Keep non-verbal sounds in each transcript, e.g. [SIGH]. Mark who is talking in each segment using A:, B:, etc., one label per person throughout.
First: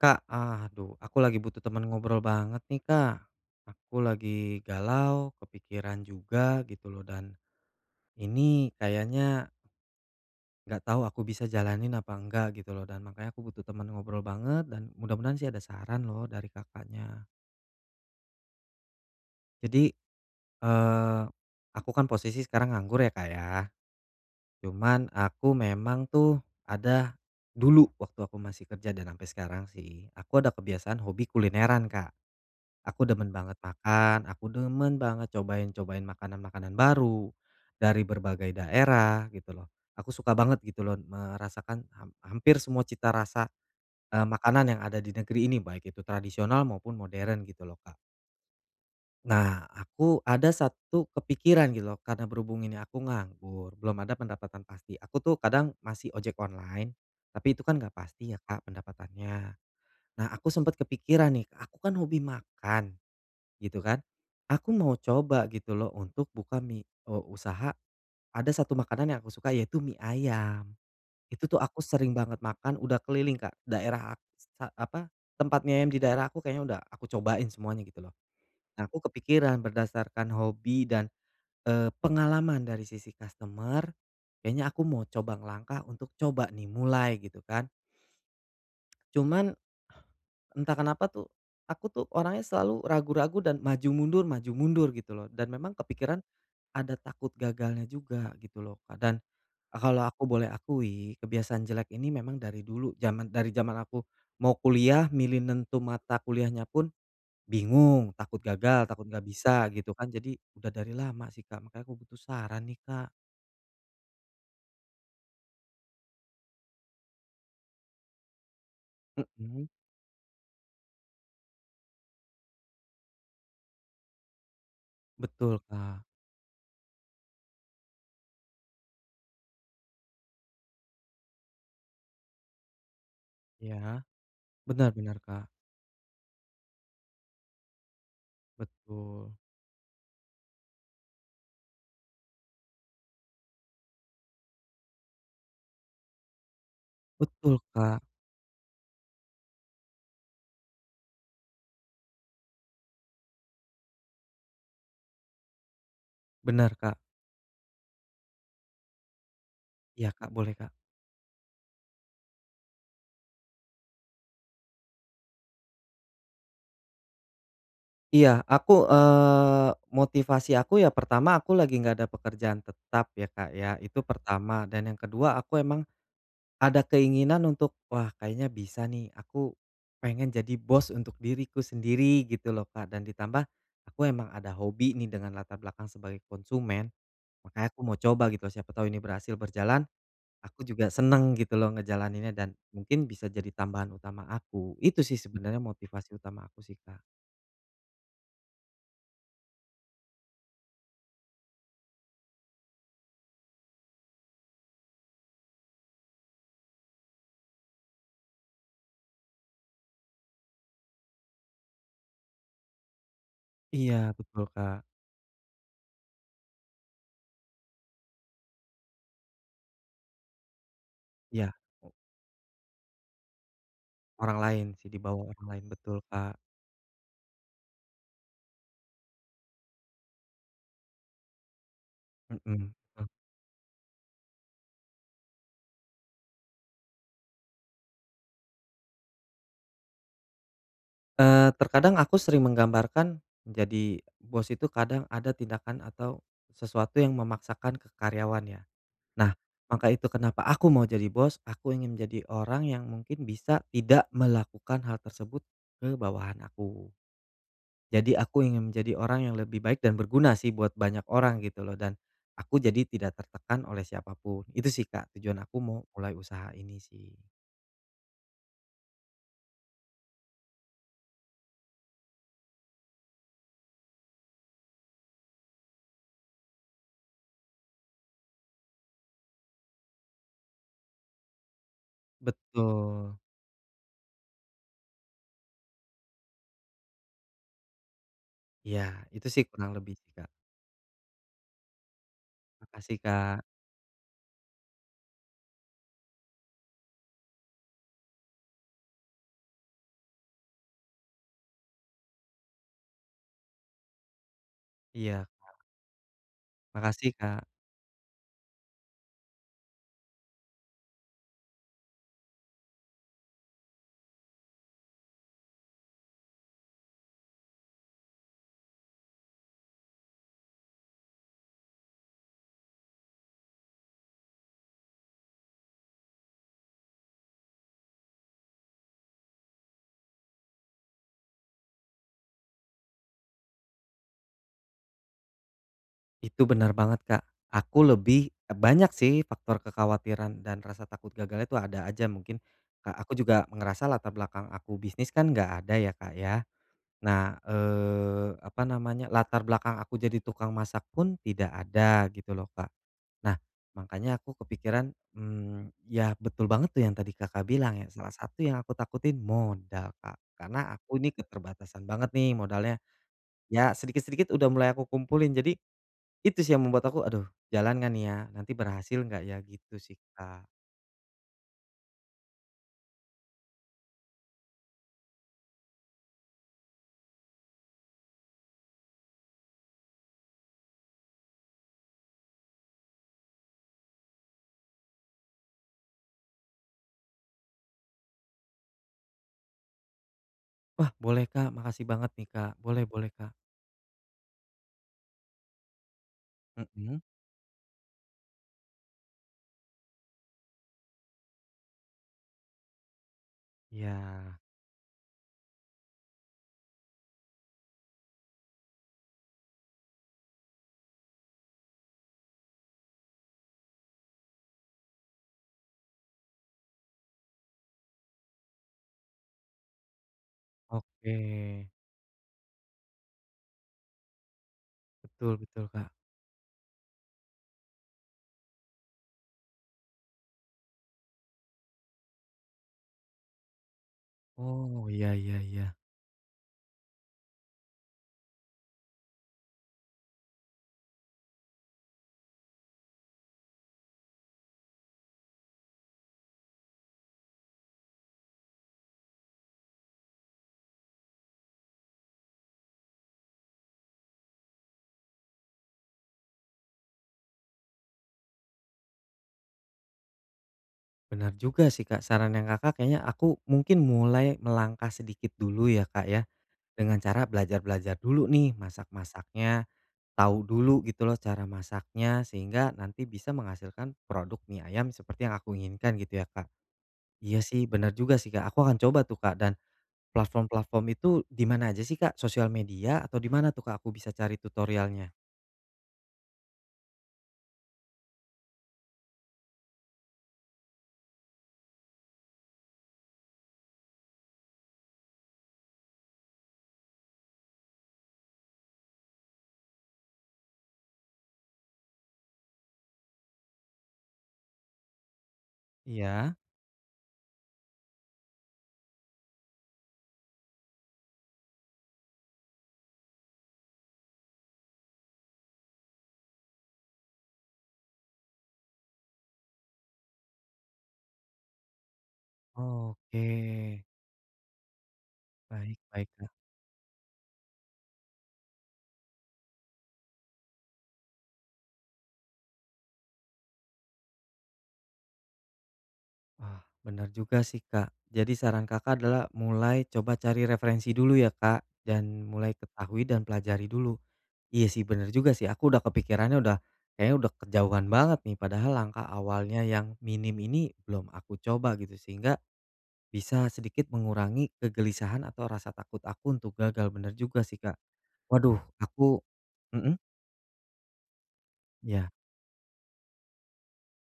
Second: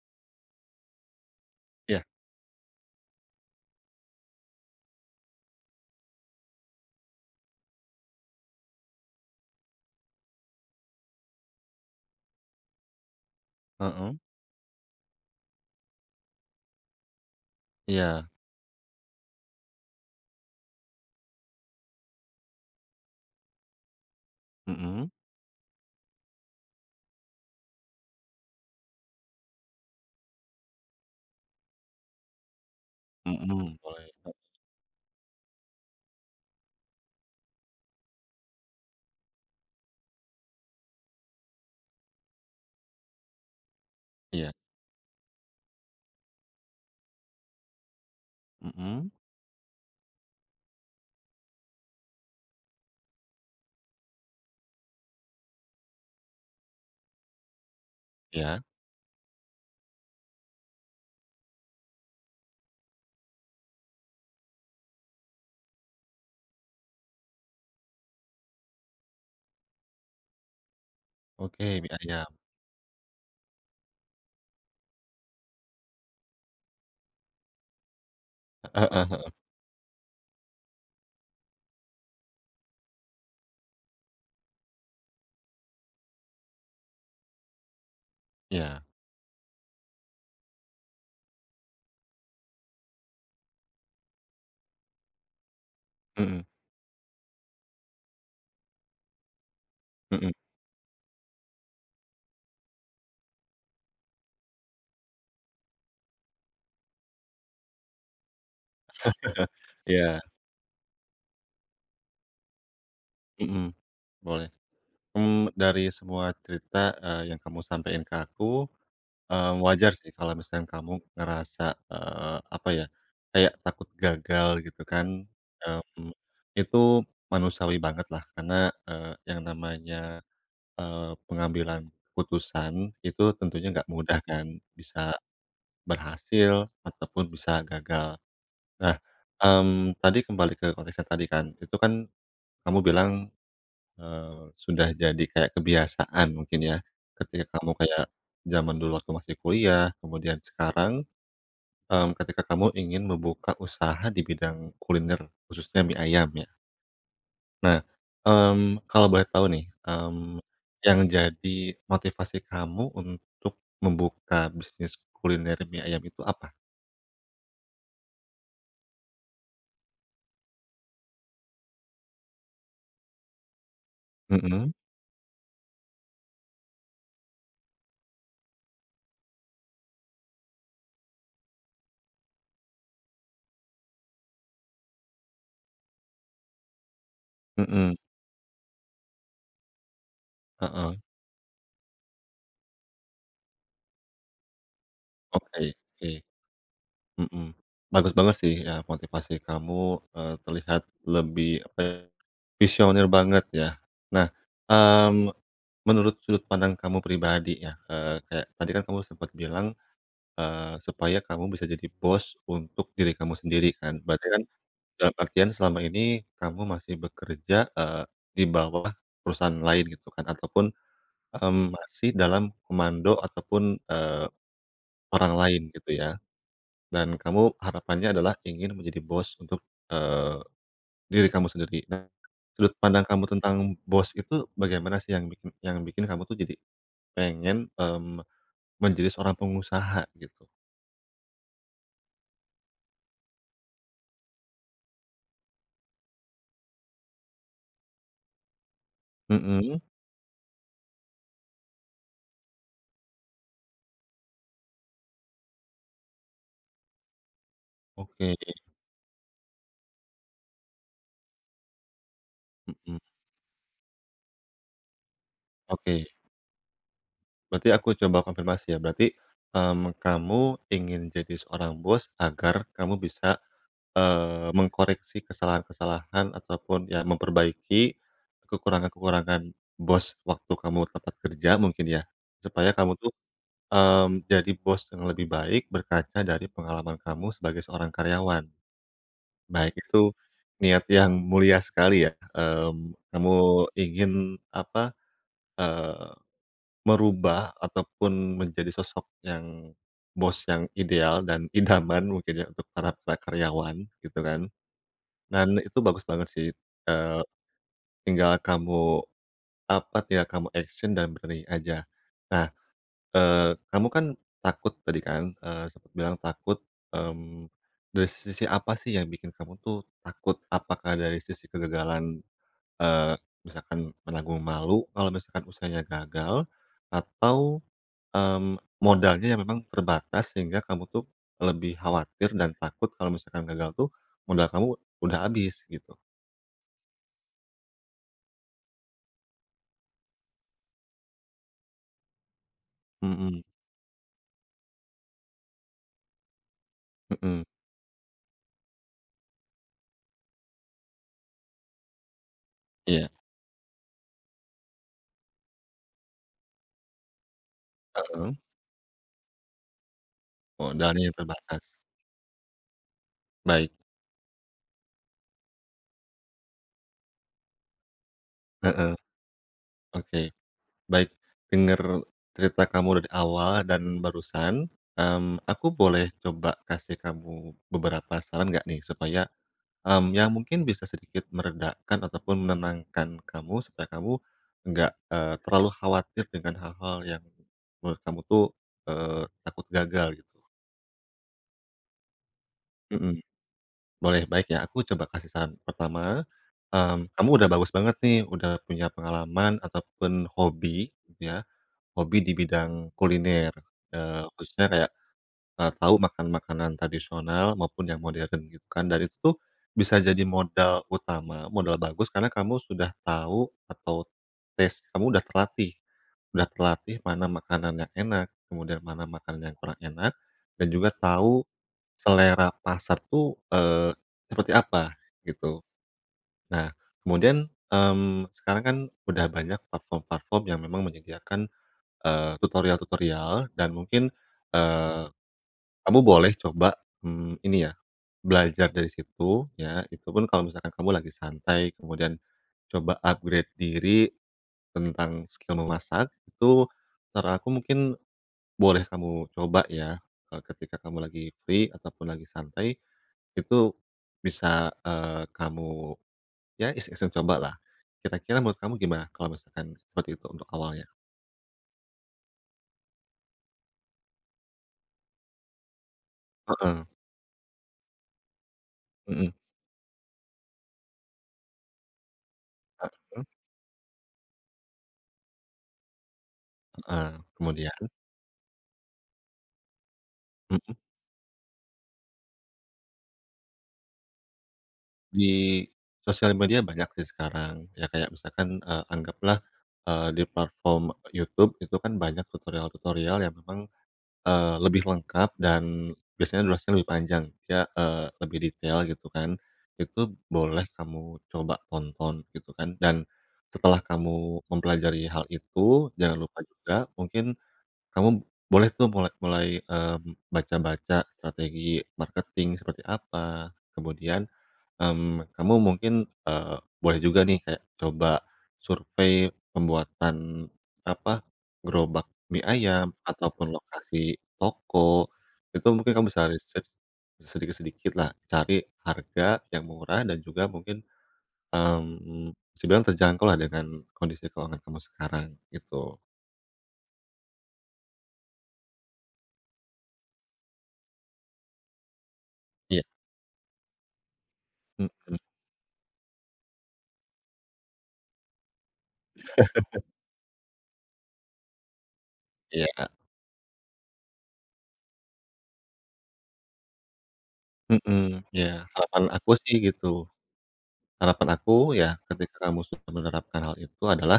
A: Kak, aduh, aku lagi butuh teman
B: Iya.
A: ngobrol banget nih, Kak. Aku lagi galau, kepikiran juga gitu loh, dan, ini kayaknya nggak tahu aku bisa jalanin apa nggak gitu loh, dan makanya aku butuh teman
B: Mhm?
A: ngobrol banget, dan mudah-mudahan sih ada saran loh dari Kakaknya.
B: Iya.
A: Jadi, eee, aku kan posisi sekarang nganggur ya, Kak, ya. Cuma
B: Mhm?
A: aku memang tuh ada, dulu waktu aku masih kerja dan sampai sekarang sih, aku ada kebiasaan hobi kulineran, Kak. Aku demen banget
B: Mhm, boleh.
A: makan,
B: Oke.
A: aku demen banget cobain-cobain makanan-makanan baru, dari berbagai daerah, gitu loh. Aku suka banget gitu loh merasakan ham hampir semua cita rasa, e
B: Iya.
A: makanan yang ada di negeri ini baik itu tradisional maupun modern gitu loh, Kak.
B: Mhm?
A: Nah, aku ada satu kepikiran gitu loh, karena berhubung ini aku nganggur, belum ada pendapatan pasti, aku tuh kadang masih ojek online, tapi itu kan nggak pasti ya,
B: Iya?
A: Kak, pendapatannya. Nah, aku sempat kepikiran nih, aku kan hobi makan gitu kan, aku mau coba gitu loh untuk buka mi o usaha, ada 1 makanan yang aku suka yaitu mi ayam. Itu tuh aku
B: Oke, mi
A: sering
B: ayam.
A: banget makan, udah keliling Kak, daerah a s e apa, tempat mi ayam di daerah aku kayaknya udah aku cobain semuanya gitu loh. Nah,
B: Heeh
A: aku
B: heeh.
A: kepikiran berdasarkan hobi dan, eee, pengalaman dari sisi customer, kayaknya aku mau coba ngelangkah untuk coba nih, mulai, gitu kan.
B: Iya.
A: [CLICKS TONGUE] Cuma, entah kenapa tuh, aku tuh orangnya selalu ragu-ragu dan maju mundur maju mundur gitu loh, dan memang kepikiran
B: Mhm.
A: ada takut gagalnya juga gitu loh, Kak. Dan a kalau aku
B: Mhm.
A: boleh akui, kebiasaan jelek ini memang dari dulu zaman dari zaman aku mau kuliah, milih nentu mata kuliahnya pun, bingung, takut gagal, takut nggak
B: [CHUCKLES]
A: bisa, gitu kan.
B: Iya.
A: Jadi, udah dari lama sih Kak, makanya aku butuh saran nih, Kak.
B: Mhm, boleh. Mmm, dari semua cerita, eee, yang kamu sampein ke aku, eee,
A: Mhm.
B: wajar sih kalau misalkan kamu ngerasa, eee, apa ya, kayak takut gagal gitu kan,
A: Betul Kak.
B: mmm, itu manusiawi banget lah karena, eee, yang namanya, eee, pengambilan keputusan, itu tentunya enggak
A: Iya.
B: mudah kan,
A: Benar
B: bisa
A: benar Kak.
B: berhasil ataupun bisa gagal. Nah,
A: Betul.
B: mmm, tadi kembali ke konteksnya tadi kan, itu kan, kamu bilang, eee, sudah jadi kayak kebiasaan mungkin ya. Ketika
A: Betul
B: kamu
A: Kak.
B: kayak jaman dulu waktu masih kuliah, kemudian sekarang, mmm, ketika kamu ingin membuka usaha di bidang kuliner, khususnya mie ayam ya.
A: Benar Kak.
B: Nah, mmm, kalau boleh tahu nih,
A: Iya Kak,
B: mmm,
A: boleh Kak.
B: yang jadi motivasi kamu untuk membuka bisnis kuliner mie ayam itu apa?
A: Iya, aku, eee, motivasi aku ya pertama, aku lagi enggak ada pekerjaan tetap ya Kak ya, itu pertama.
B: Hmm.
A: Dan yang kedua, aku emang, ada keinginan untuk, wah kayaknya bisa nih, aku, pengen jadi bos untuk diriku sendiri, gitu loh Kak. Dan ditambah, aku emang ada hobi nih dengan latar belakang sebagai konsumen. Makanya aku
B: Hmm.
A: mau coba gitu, siapa tahu ini berhasil berjalan, aku juga
B: Heeh.
A: senang gitu loh ngejalaninnya, dan mungkin bisa jadi tambahan utama aku. Itu sih sebenarnya
B: Oke oke.
A: motivasi utama aku sih Kak.
B: Mhm. Bagus banget sih ya, motivasi kamu, eee, lebih terlihat apa ya, visioner banget ya. Nah, mmm, menurut sudut pandang kamu pribadi ya, eee, kayak tadi kan kamu sempet bilang, eee, supaya kamu bisa jadi bos untuk diri kamu sendiri
A: Iya,
B: kan? Berarti kan,
A: betul Kak.
B: dalam artian selama ini kamu masih bekerja, eee, di bawah perusahaan lain, gitu kan, ataupun,
A: Iya.
B: mmm, masih dalam komando ataupun, eee,
A: Orang lain sih, dibawah
B: orang
A: orang
B: lain
A: lain.
B: gitu
A: Betul
B: ya.
A: Kak.
B: Dan kamu harapannya adalah ingin menjadi bos untuk, eee, diri kamu sendiri. Nah, sudut
A: Mhm,
B: pandang
A: heeh.
B: kamu tentang bos itu bagaimana sih yang yang bikin kamu tuh jadi pengen, mmm, menjadi seorang pengusaha, gitu?
A: Eee, terkadang aku sering menggambarkan, jadi bos itu kadang ada tindakan atau sesuatu yang memaksakan ke karyawannya. Nah,
B: Mhm.
A: maka itu kenapa aku mau jadi bos, aku ingin menjadi orang yang mungkin bisa tidak melakukan hal tersebut ke bawahan aku. Jadi
B: Oke.
A: aku ingin menjadi orang yang lebih baik dan berguna sih buat banyak orang gitu loh, dan aku jadi
B: Mhm.
A: tidak tertekan oleh siapa pun. Itu sih, Kak, tujuan aku mau
B: Oke.
A: mulai usaha ini sih.
B: Berarti aku coba konfirmasi ya. Berarti, mmm, kamu ingin jadi seorang bos agar kamu bisa, eee, mengkoreksi kesalahan-kesalahan ataupun ya memperbaiki kekurangan-kekurangan bos waktu kamu tempat kerja mungkin ya, supaya kamu tuh,
A: Betul.
B: mmm, jadi bos yang lebih baik berkaca dari pengalaman kamu sebagai seorang karyawan.
A: Iya, itu sih kurang
B: Baik,
A: lebih sih,
B: itu
A: Kak.
B: niat yang mulia sekali ya, mmm,
A: Makasih,
B: kamu
A: Kak.
B: ingin apa, eee, merubah ataupun menjadi sosok yang bos yang ideal dan idaman mungkin ya untuk para-para karyawan gitu kan.
A: Iya, Kak.
B: Dan itu bagus banget sih,
A: Makasih,
B: eee,
A: Kak.
B: tinggal kamu apa, tinggal kamu action dan berani aja. Nah, eee, kamu kan takut tadi kan, eee, sempet bilang takut. Mmm, dari sisi apa sih yang bikin kamu tuh takut? Apakah dari sisi kegagalan, eee, misalkan menanggung malu kalau misalkan usahanya gagal atau, mmm, modalnya yang memang terbatas sehingga kamu tuh lebih khawatir dan takut kalau misalkan gagal tuh modal kamu udah habis gitu.
A: Itu bener banget, Kak. Aku lebih, e banyak sih faktor kekhawatiran dan rasa takut gagalnya itu ada aja mungkin, Kak. Aku
B: Mhm.
A: juga ngerasa latar belakang aku bisnis kan enggak ada ya, Kak, ya. Nah,
B: Mhm.
A: eee, apa namanya, latar belakang aku jadi tukang masak pun tidak ada gitu loh, Kak.
B: Iya.
A: Nah, makanya aku kepikiran mmm, ya betul banget tuh yang tadi Kakak bilang ya salah
B: Heeh.
A: satu yang aku takutin modal, Kak.
B: Oh,
A: Karena aku ini
B: dananya terbatas.
A: keterbatasan banget nih modalnya ya,
B: Baik.
A: sedikit-sedikit udah mulai aku kumpulin. Jadi itu sih yang membuat aku, "Aduh, jalan nggak nih ya? Nanti
B: Heeh.
A: berhasil enggak ya?" Gitu sih,
B: Oke,
A: Kak.
B: baik. Dengar cerita kamu dari awal dan barusan, mmm, aku boleh coba kasih kamu beberapa saran enggak nih supaya, mmm, ya mungkin bisa sedikit meredakan ataupun menenangkan kamu supaya kamu enggak, eee, terlalu khawatir dengan hal-hal yang menurut kamu tuh, eee, takut gagal gitu?
A: Wah boleh, Kak. Makasih banget nih, Kak. Boleh boleh,
B: Mhm.
A: Kak.
B: Boleh, baik ya aku coba kasih saran, pertama,
A: Mhm.
B: mmm, kamu udah bagus banget nih udah punya pengalaman ataupun hobi ya, hobi di bidang kuliner, eee,
A: Iya.
B: khususnya kayak, eee, tahu makan-makanan tradisional maupun yang modern gitu kan. Dan itu tuh bisa jadi modal utama, modal bagus, karena kamu sudah tahu, atau taste kamu udah terlatih. Udah terlatih mana makanan yang enak, kemudian mana makanan yang kurang enak, dan juga tahu
A: Oke.
B: selera pasar tuh, eee, seperti apa,
A: Betul
B: gitu.
A: betul, Kak.
B: Nah, kemudian, mmm, sekarang kan udah banyak platform-platform yang memang menyediakan, eee, tutorial-tutorial dan mungkin,
A: Oh.
B: eee,
A: Iya iya iya.
B: kamu boleh coba, mmm, ini ya, belajar dari situ, ya, itupun kalau misalkan kamu lagi santai, kemudian coba upgrade diri tentang skill memasak, itu saran aku mungkin boleh kamu coba ya, e ketika kamu lagi free, ataupun lagi santai, itu bisa, eee, kamu ya iseng-iseng cobalah. Kira-kira menurut kamu gimana kalau misalkan seperti itu untuk awalnya?
A: Benar juga sih, Kak. Sarannya Kakak kayaknya aku mungkin mulai melangkah sedikit dulu ya, Kak, ya,
B: Heeh.
A: dengan cara belajar-belajar dulu nih
B: Mhm.
A: masak-masaknya, tahu dulu gitu loh cara masaknya, sehingga
B: Ah
A: nanti
B: hah.
A: bisa menghasilkan produk mie ayam seperti yang aku inginkan gitu ya, Kak?
B: Heeh,
A: Iya sih
B: kemudian
A: bener juga sih, Kak. Aku akan coba tuh, Kak, dan
B: Mhm.
A: platform-platform itu di mana aja sih, Kak? Sosial media atau di mana tuh, Kak, aku bisa cari tutorialnya?
B: Di sosial media banyak sih sekarang, ya kayak misalkan, eee, anggaplah, eee, di platform YouTube itu kan banyak tutorial-tutorial yang memang, eee, lebih lengkap dan biasanya durasinya lebih panjang ya, eee, lebih detail gitu kan, itu boleh kamu coba tonton gitu kan. Dan setelah kamu mempelajari hal itu, jangan
A: Iya?
B: lupa juga mungkin kamu boleh tuh mulai mulai, mmm, baca-baca strategi marketing seperti apa, kemudian, mmm, kamu mungkin, eee, boleh juga nih kayak coba survei pembuatan, apa, gerobak mie ayam,
A: Oke.
B: ataupun lokasi toko, itu
A: Baik
B: mungkin kamu
A: baik,
B: bisa
A: Kak.
B: research sedikit-sedikitlah, cari harga yang murah dan juga mungkin, mmm, bisa dibilang terjangkau lah dengan kondisi keuangan kamu sekarang, gitu.
A: Ah, bener juga sih, Kak. Jadi, saran Kakak adalah mulai coba cari referensi dulu, ya, Kak? Dan mulai
B: Iya.
A: ketahui, dan pelajari dulu. Iya, sih, bener
B: Mhm.
A: juga sih. Aku udah kepikirannya udah kayaknya udah kejauhan banget nih. Padahal langkah awalnya
B: [LAUGHS]
A: yang minim ini belum aku coba, gitu. Sehingga,
B: Iya, Kak.
A: bisa sedikit mengurangi kegelisahan, atau rasa takut aku untuk gagal. Bener juga sih, Kak.
B: Mhm.
A: Waduh,
B: Iya, harapan
A: aku
B: aku sih,
A: mhm?
B: gitu. Harapan aku, ya,
A: Iya.
B: ketika kamu sudah menerapkan hal itu adalah,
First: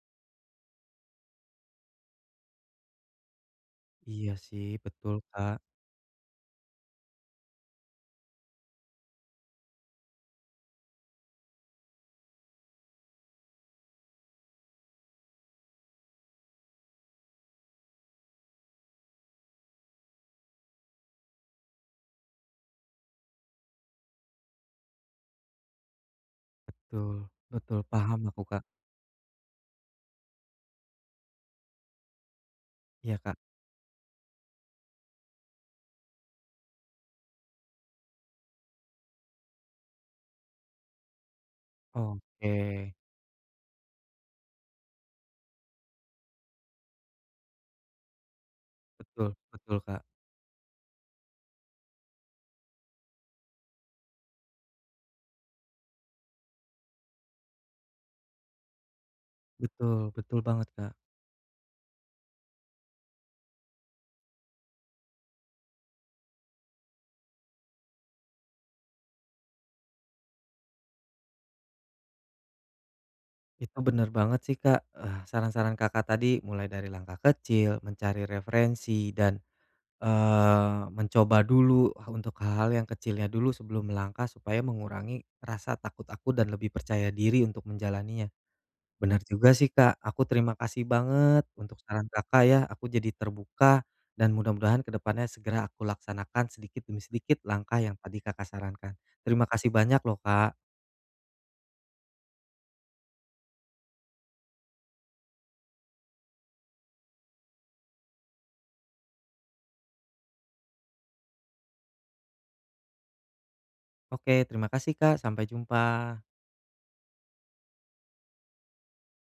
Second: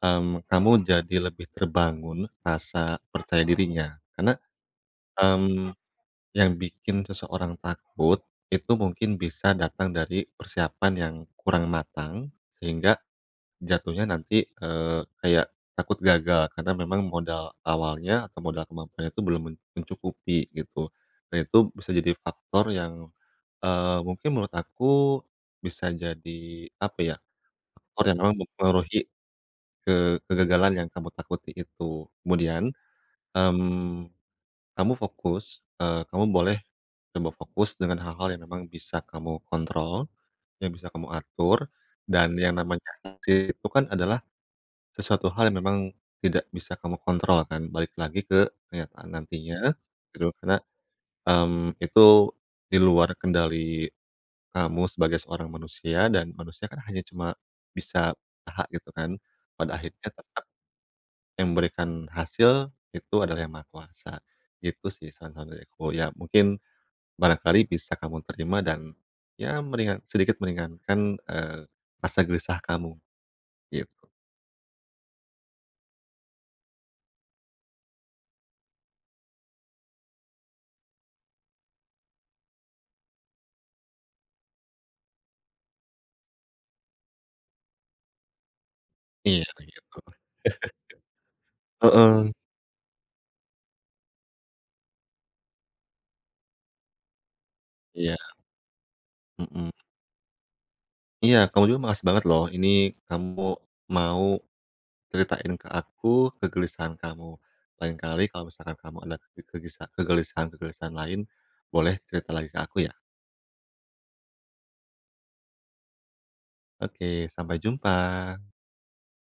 B: mmm, kamu jadi lebih terbangun rasa percaya dirinya.
A: Iya,
B: Karena,
A: sih, betul, Kak.
B: mmm, yang bikin seseorang takut itu mungkin bisa datang dari persiapan yang kurang matang, sehingga jatuhnya nanti, eee, kayak takut gagal. Karena memang modal awalnya, atau modal kemampuannya itu belum men mencukupi, gitu. Nah itu bisa jadi faktor yang, eee, mungkin menurut aku bisa jadi, apa ya,
A: Betul betul, paham
B: orang-orang yang
A: aku, Kak.
B: mempengaruhi ke kegagalan yang kamu takuti itu. Kemudian,
A: Iya, Kak.
B: mmm, kamu fokus eee, kamu boleh coba fokus dengan hal-hal yang memang bisa kamu kontrol, yang bisa kamu atur. Dan yang namanya
A: Oke.
B: hasil itu kan adalah sesuatu hal yang memang tidak bisa kamu kontrol, kan? Balik lagi ke kenyataan
A: Betul
B: nantinya,
A: betul, Kak.
B: gitu. Karena, mmm, itu di luar kendali kamu sebagai seorang manusia, dan manusia kan hanya cuma bisa aha gitu, kan? Pada akhirnya
A: Betul, betul
B: tetap
A: banget, Kak.
B: yang memberikan hasil itu adalah Yang Maha Kuasa. Gitu sih, saran-saran dari aku. Ya, mungkin barangkali bisa kamu terima, dan, ya, meringan sedikit meringankan, eee, rasa gelisah kamu,
A: Itu
B: gitu.
A: bener banget sih, Kak, eh, saran-saran Kakak tadi, mulai dari langkah kecil, mencari referensi, dan, eee, mencoba dulu ha untuk hal-hal yang kecilnya dulu sebelum melangkah, supaya mengurangi rasa takut aku dan lebih percaya diri untuk menjalaninya. Bener
B: Iya,
A: juga sih,
B: begitu.
A: Kak.
B: [CHUCKLES]
A: Aku terima kasih banget untuk saran
B: Heeh.
A: Kakak ya, aku jadi terbuka. Dan mudah-mudahan ke depannya segera aku laksanakan sedikit demi sedikit langkah yang tadi
B: Iya.
A: Kakak sarankan. Terima kasih
B: Mhm.
A: banyak loh, Kak.
B: Iya, kamu juga makasih banget loh. Ini kamu mau ceritain ke aku, kegelisahan kamu. Lain kali kalau misalkan kamu ada ke kegisa kegelisahan-kegelisahan lain, boleh cerita lagi ke aku, ya.
A: Oke. Terima kasih, Kak. Sampai jumpa!
B: Oke. Sampai jumpa.